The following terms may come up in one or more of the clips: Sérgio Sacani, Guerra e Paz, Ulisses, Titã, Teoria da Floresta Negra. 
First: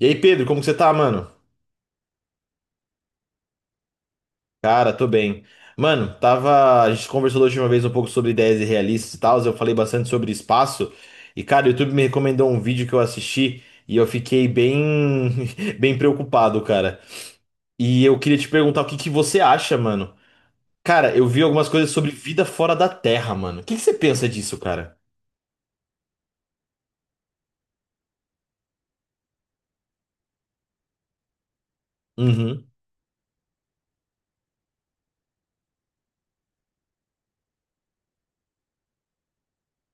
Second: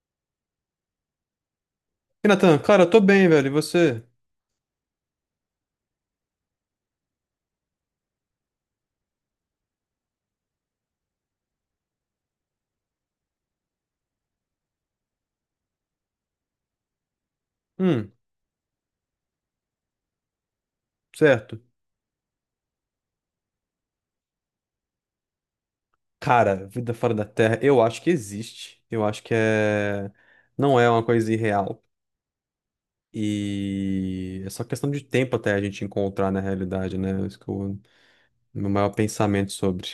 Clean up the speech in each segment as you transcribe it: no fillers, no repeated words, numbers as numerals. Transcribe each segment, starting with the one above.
E aí, Pedro, como que você tá, mano? E Natan, cara, eu tô bem, velho. E você? Cara, tô bem. Mano, tava. A gente conversou da última vez um pouco sobre ideias irrealistas e tal. Eu falei bastante sobre espaço. E, cara, o YouTube me recomendou um vídeo que eu assisti e eu fiquei bem. Bem preocupado, cara. E Hum, eu queria te perguntar o que que você acha, mano. Cara, eu vi certo. algumas coisas sobre vida fora da Terra, mano. O que que você pensa disso, cara? Cara, vida fora da Terra, eu acho que existe. Eu acho que é. Não é uma coisa irreal. Uhum, E é só questão de tempo até a gente encontrar na realidade, né? É isso que é o meu maior pensamento sobre.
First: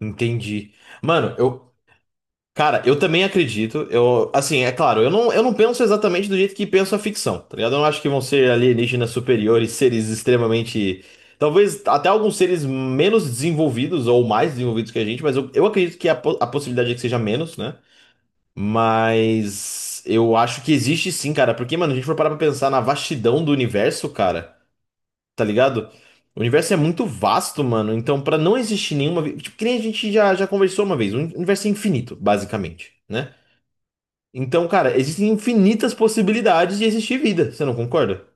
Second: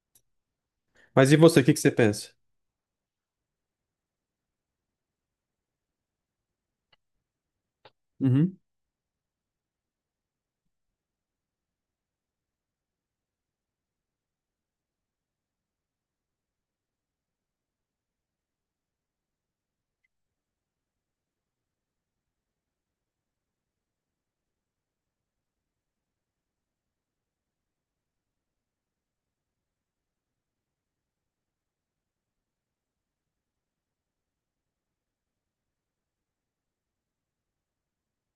entendi. Mas Mano, e você, o eu. que que você pensa? Cara, eu também acredito. Eu, assim, é claro, eu não penso exatamente do jeito que penso a ficção, tá ligado? Eu não acho que vão ser alienígenas superiores, seres extremamente. Talvez até alguns seres menos desenvolvidos ou mais desenvolvidos que a gente, mas eu acredito que a possibilidade é que seja menos, né? Mas eu acho que existe sim, cara, porque, mano, a gente for parar pra pensar na vastidão do universo, cara, tá ligado? O universo é muito vasto, mano, então pra não existir nenhuma. Tipo, que nem a gente já conversou uma vez, o universo é infinito, basicamente, né? Então, cara, existem infinitas possibilidades de existir vida, você não concorda?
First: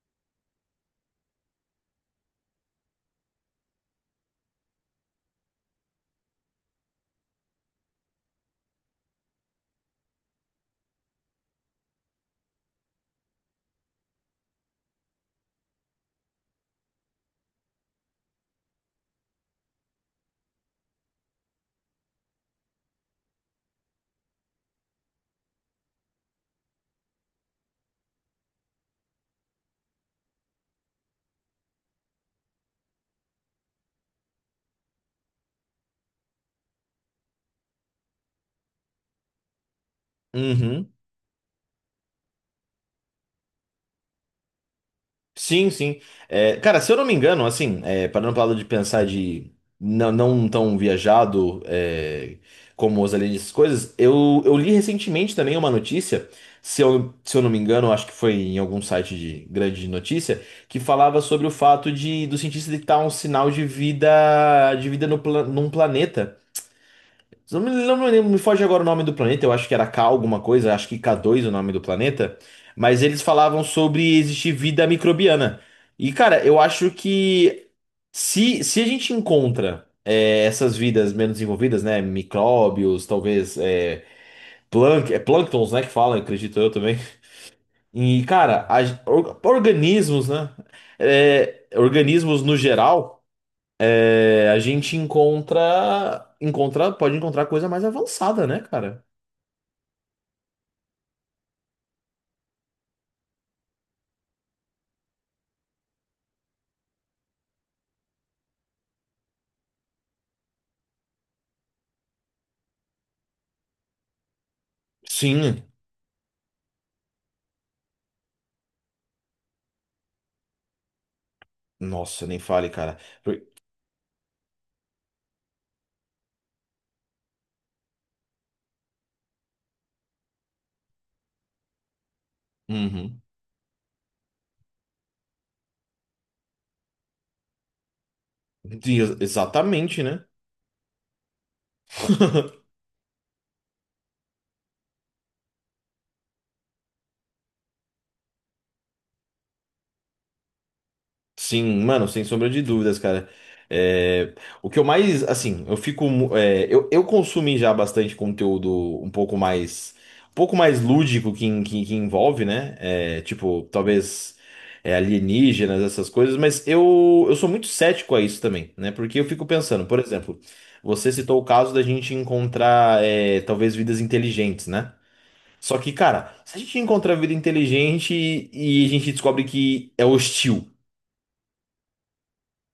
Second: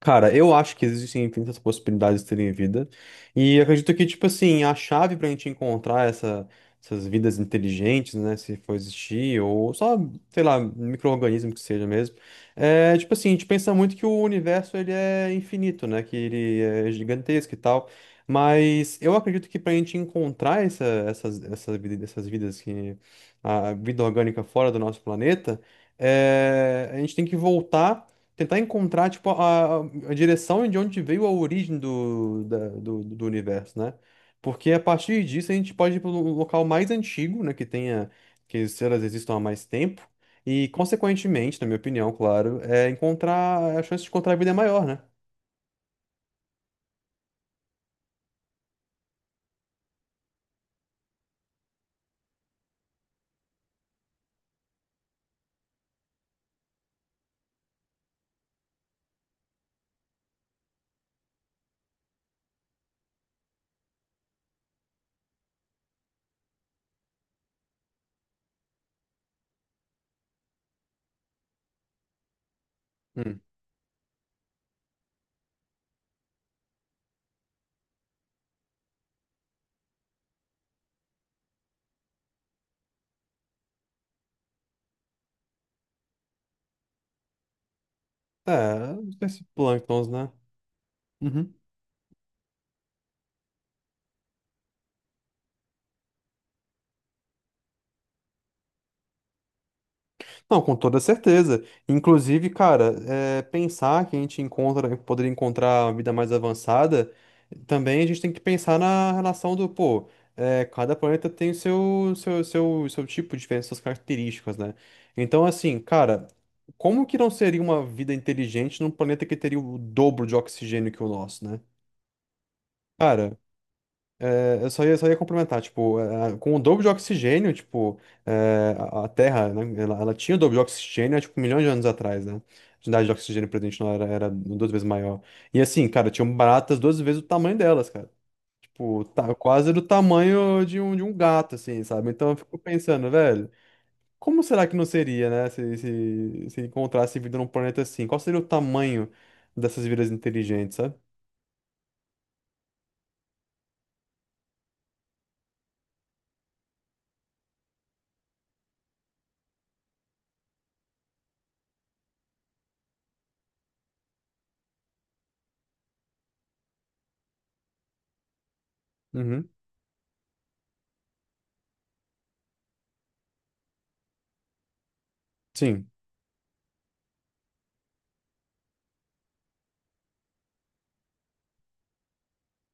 Cara, eu acho que existem infinitas possibilidades de terem vida. E acredito que, tipo assim, a chave pra gente encontrar essas vidas inteligentes, né? Se for existir, ou só, sei lá, micro-organismo que seja mesmo. É, tipo assim, a gente pensa muito que o universo, ele é infinito, né? Que ele é gigantesco e tal. Mas eu acredito que pra gente encontrar essas vidas que... A vida orgânica fora do nosso planeta, é, a gente tem que voltar. Tentar encontrar, tipo, a direção de onde veio a origem do universo, né? Porque a partir disso a gente pode ir para o local mais antigo, né? Que tenha, que se elas existam há mais tempo. E, Uhum. consequentemente, na minha opinião, claro, é encontrar, a chance de encontrar vida é maior, né? Sim, sim. É, cara, se eu não me engano, assim, é, parando para lado de pensar de não, não tão viajado é, como os aliens, essas coisas, eu li recentemente também uma notícia, se eu não me engano, acho que foi em algum site de grande notícia, que falava sobre o fato de do cientista detectar um sinal de vida no, num planeta. Não me lembro, me foge agora o nome do planeta, eu acho que era K alguma coisa, acho que K2 o nome do planeta, mas eles Hum. falavam sobre existir vida microbiana. E, cara, eu acho que se a gente encontra é, essas vidas menos desenvolvidas, né, micróbios, talvez é, é plânctons, né, que falam, acredito eu também. E, cara, É, esses plânctons, organismos, né? né, Uhum. é, organismos no geral, é, a gente pode encontrar coisa mais avançada, né, cara? Não, com toda certeza. Inclusive, cara, é, pensar que a gente encontra, poderia encontrar uma vida mais avançada, também a gente tem que pensar na relação do, pô, é, cada planeta tem o seu tipo diferente, suas características, né? Então, Sim. assim, cara, como que não seria uma vida inteligente num planeta que teria o dobro de oxigênio que o nosso, né? Nossa, nem fale, cara. Cara, Por- eu só ia complementar, tipo, com o dobro de oxigênio, tipo, a Terra, né, ela tinha o dobro de oxigênio há, tipo, milhões de anos atrás, né? A quantidade de Uhum. oxigênio presente na era duas vezes maior. E assim, cara, tinham baratas duas vezes o tamanho delas, cara. Sim, Tipo, ex- tá quase do Exatamente, né? tamanho de um gato, assim, sabe? Então eu fico pensando, velho, como será que não seria, né, se encontrasse vida num planeta assim? Qual seria o tamanho dessas vidas inteligentes, sabe? Sim, mano, sem sombra de dúvidas, cara. É, o que eu mais, assim, eu fico, mu- é, eu consumi já bastante conteúdo um pouco mais, um pouco mais lúdico que envolve, né? É, tipo, talvez é, alienígenas, essas coisas, mas eu sou muito cético a isso também, né? Porque eu fico Uhum. pensando, por exemplo, você citou o caso da gente encontrar, é, talvez vidas inteligentes, né? Só Sim. que, cara, se a gente encontra a vida inteligente e a gente descobre que é hostil,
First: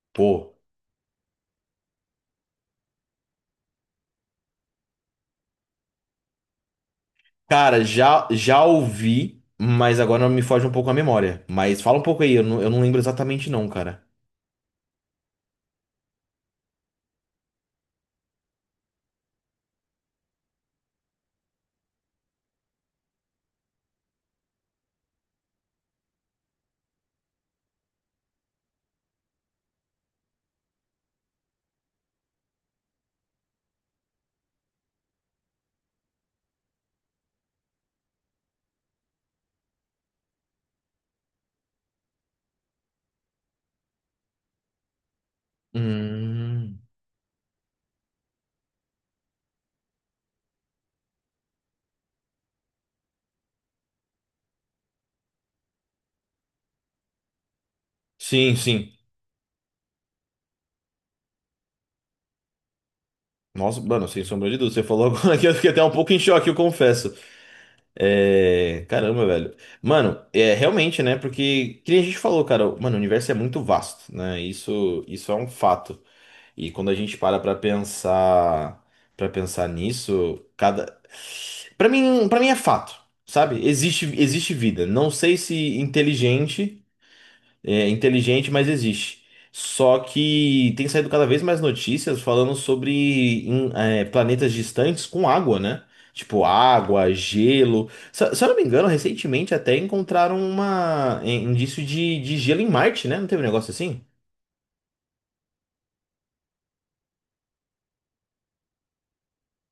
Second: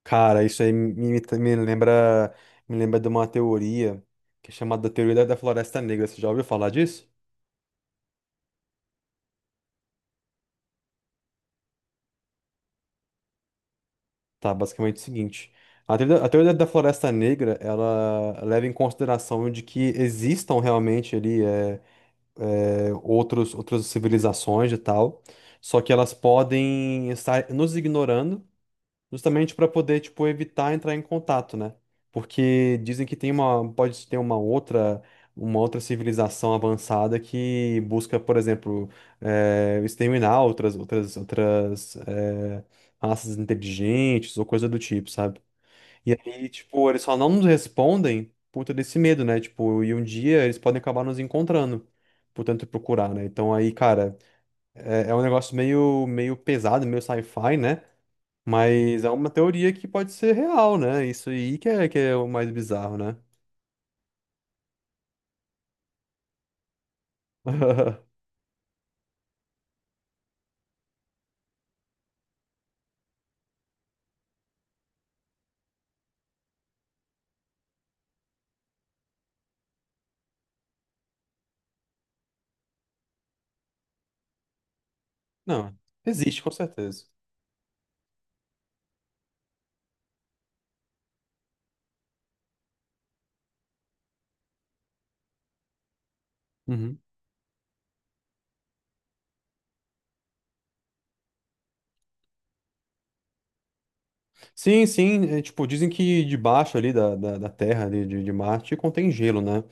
Cara, pô. Me lembra, me lembra de uma teoria que é chamada Teoria da Floresta Negra. Você já ouviu falar disso? Cara, já ouvi, mas agora me foge um pouco a memória. Mas fala um pouco aí, eu não lembro exatamente não, cara. Tá, basicamente é o seguinte. A teoria da Floresta Negra, ela leva em consideração de que existam realmente ali outras civilizações e tal, só que elas podem estar nos ignorando. Justamente para poder, tipo, evitar entrar em contato, né? Porque dizem que tem uma, pode ter uma outra civilização avançada que busca, por exemplo, exterminar outras, raças inteligentes ou coisa do tipo, sabe? E aí, Hum. tipo, eles só não nos respondem por todo esse medo, né? Tipo, e um dia eles podem acabar nos encontrando. Portanto, procurar, né? Então aí, cara, é, é um negócio meio pesado, meio sci-fi, né? Sim, sim. Mas é uma teoria que pode ser real, né? Isso aí que é o mais bizarro, né? Nossa, mano, sem sombra de dúvida. Você falou agora que eu fiquei até um pouco em choque, eu confesso. É. Caramba, velho. Mano, é realmente, né? Porque, que nem a gente falou, cara, mano, o universo é muito vasto, né? Isso é um fato. E quando a gente para pra pensar, nisso, cada para mim é fato, sabe? Existe vida. Não sei se Não, existe, com inteligente, certeza. é inteligente, mas existe. Só que tem saído cada vez mais notícias falando sobre em, é, planetas distantes com água, né? Tipo Uhum. água, gelo. Se eu não me engano, recentemente até encontraram uma é, indício de gelo em Marte, né? Não teve um negócio assim? Sim, sim, é, tipo, dizem que debaixo ali da Terra, ali de Marte, contém gelo, né?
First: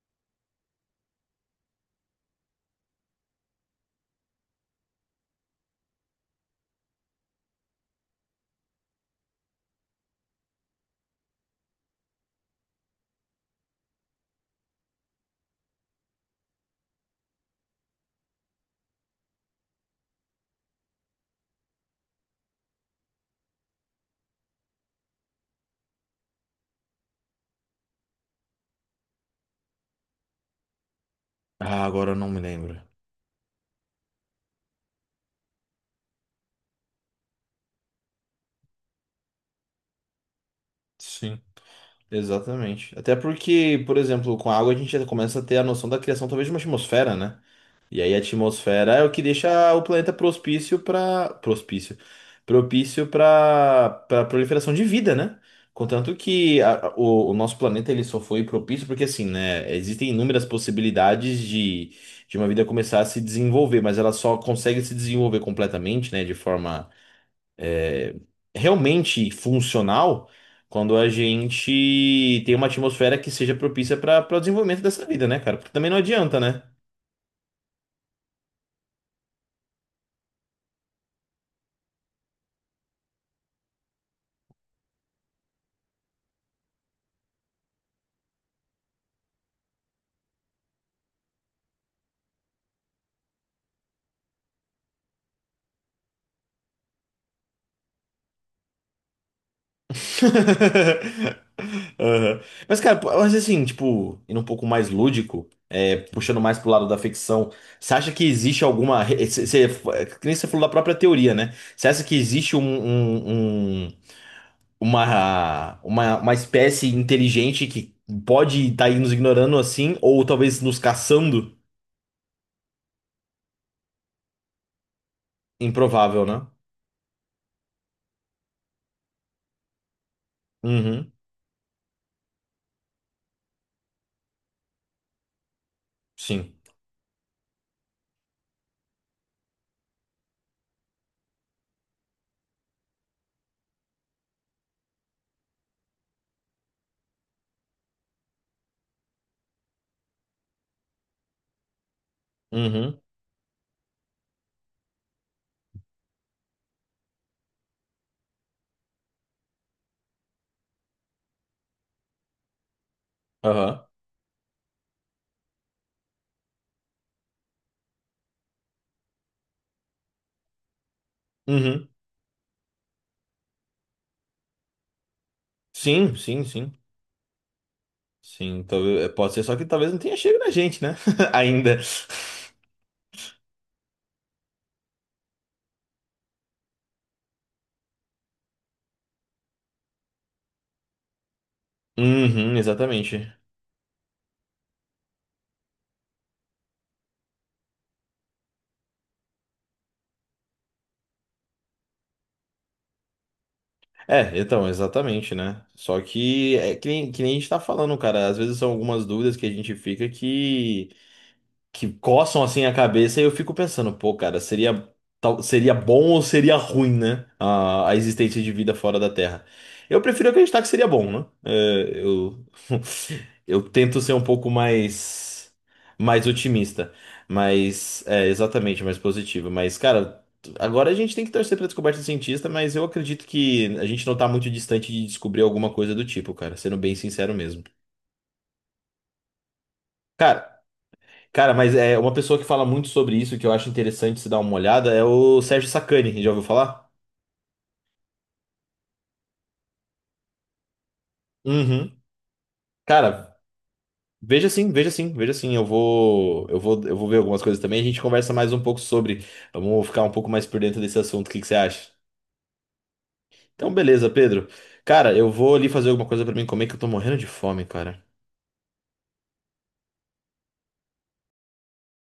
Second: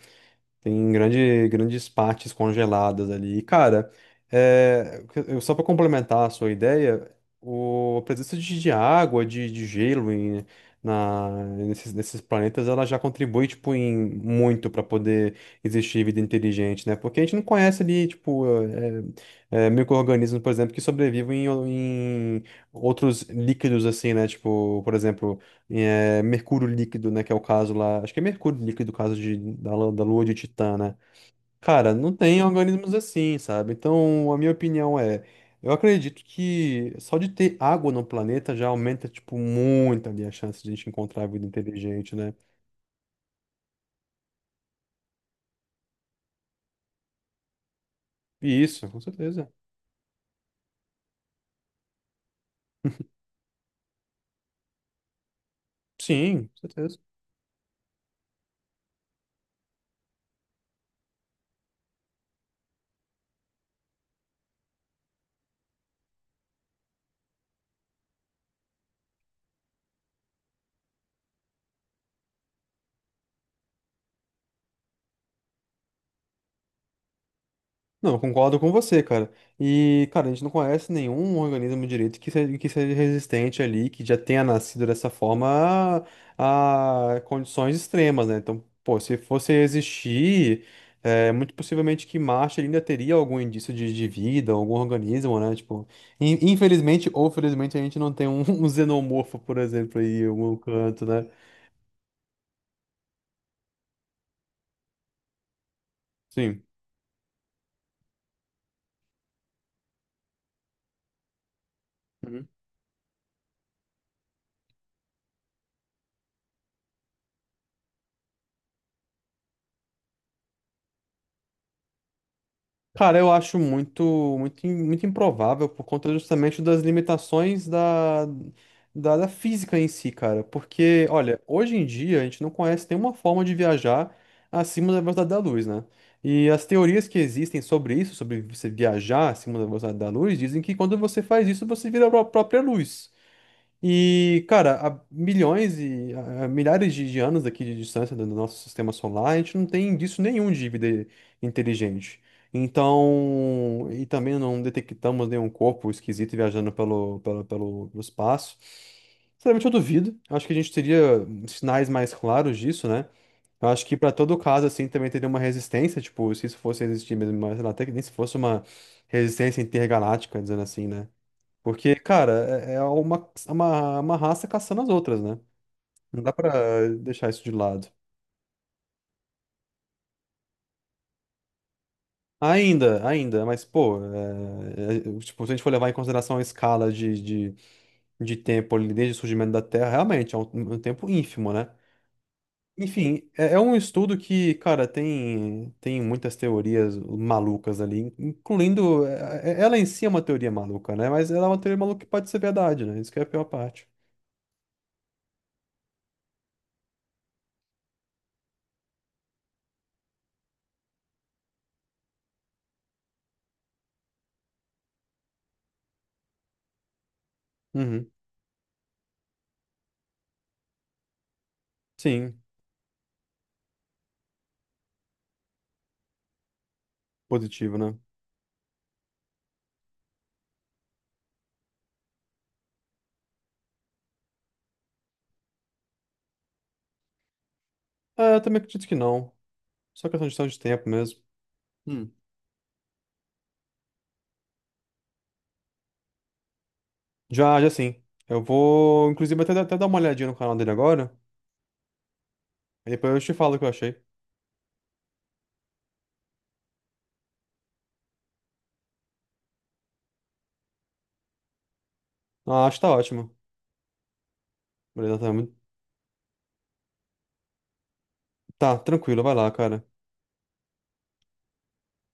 Grandes partes congeladas ali. E, cara, é, só para complementar a sua ideia, a presença de água, de gelo em, na, nesses planetas, ela já contribui, tipo, em muito para poder existir vida inteligente, né? Porque a gente não conhece ali, tipo, micro-organismos, por exemplo, que sobrevivem em outros líquidos, assim, né? Tipo, por exemplo é, mercúrio líquido, né? Que é o caso lá. Acho que é mercúrio líquido, o caso da lua de Titã, né? Ah, Cara, agora não eu não me tem lembro. organismos assim, sabe? Então, a minha opinião é. Eu acredito que só de ter água no planeta já aumenta, tipo, muito ali a chance de a gente encontrar vida inteligente, né? Exatamente. Até porque, por exemplo, com a água a gente já começa a ter a noção da criação talvez de uma atmosfera, né? E aí a E isso, atmosfera com é o que certeza. deixa o planeta propício para propício, propício para para proliferação de vida, né? Contanto Sim, com que a- a- certeza. o, o nosso planeta ele só foi propício porque assim, né? Existem inúmeras possibilidades de uma vida começar a se desenvolver, mas ela só consegue se desenvolver completamente, né? De forma é, realmente funcional quando a gente tem uma atmosfera que seja propícia para o desenvolvimento dessa vida, né, cara? Porque também não adianta, né? Não, eu concordo com você, cara. E, cara, a gente não conhece nenhum organismo direito que seja resistente ali, que já tenha nascido dessa forma a condições extremas, né? Então, pô, se fosse existir, é, muito possivelmente que Marte ainda teria algum indício de vida, algum organismo, né? Tipo, infelizmente ou felizmente a gente não tem um, um xenomorfo, por exemplo, aí em algum canto, né? Aham. Mas, cara, pô, mas assim, tipo, indo um pouco mais lúdico, é, puxando mais Sim. pro lado da ficção, você acha que existe alguma. Que nem você falou da própria teoria, né? Você acha que existe uma espécie inteligente que pode estar nos ignorando assim, ou talvez nos caçando? Cara, eu acho muito, muito improvável por conta Improvável, né? justamente das limitações da física em si, cara. Porque, Uhum. olha, hoje em dia a gente não conhece nenhuma forma de viajar acima da velocidade da luz, né? E Sim. as teorias que existem sobre isso, sobre você viajar acima da velocidade da luz, dizem que quando você faz isso, você vira a própria luz. E, cara, há milhões e há milhares de anos aqui de distância do nosso sistema solar, a gente não tem indício nenhum de vida inteligente. Uhum. Então, e também não detectamos nenhum corpo esquisito viajando pelo espaço. Sinceramente, eu duvido. Acho que a gente teria sinais mais claros disso, né? Eu Aham. acho que para todo caso, assim, também teria uma resistência, tipo, se isso fosse existir mesmo, mas sei lá, até que nem se fosse uma resistência intergaláctica, dizendo assim, né? Uhum. Porque, cara, é é uma, é uma, é uma raça caçando as outras, né? Sim, Não dá sim, sim. pra deixar isso de lado. Sim, talvez, pode ser só que talvez não tenha chego na gente, né? Ainda. Ainda, ainda, mas, pô, é, tipo, se a gente for levar em consideração a escala de, de tempo ali desde o surgimento da Terra, realmente é um, um tempo ínfimo, né? Uhum, Enfim, exatamente. é, é um estudo que, cara, tem muitas teorias malucas ali, incluindo. É Ela em si é uma teoria maluca, né? Mas ela é uma teoria maluca que pode ser verdade, né? Isso que é a pior parte. É, então, exatamente, né? Só que é que nem a gente tá falando, cara. Às vezes são algumas dúvidas que a gente fica que coçam assim a cabeça e eu fico pensando, pô, cara, seria seria bom ou seria ruim, né? A Uhum. existência de vida fora da Terra. Eu prefiro acreditar que seria bom, né? É, Sim, eu eu tento ser um pouco mais otimista, positivo, né? mas é exatamente mais positivo, mas cara, agora a gente tem que torcer pra descoberta do cientista, mas eu acredito que a gente não tá muito distante de descobrir alguma coisa do tipo, cara, sendo bem sincero mesmo. É, eu também acredito que não. Só questão Cara, de tempo mesmo. Cara, mas é Hum. uma pessoa que fala muito sobre isso, que eu acho interessante se dar uma olhada, é o Sérgio Sacani, já ouviu falar? Já, já sim. Eu vou, inclusive, até dar uma olhadinha no canal dele agora. Uhum. E depois eu Cara, te falo o que eu achei. veja sim, veja sim, veja sim. Eu vou ver algumas coisas também. A gente conversa mais um pouco sobre. Vamos ficar um pouco mais por dentro desse assunto. O que que você acha? Ah, acho que tá ótimo. Então, beleza, Pedro. Cara, Beleza, eu tá, vou ali fazer alguma coisa pra mim comer, que eu tô morrendo de fome, cara. tá, tranquilo, vai lá, cara.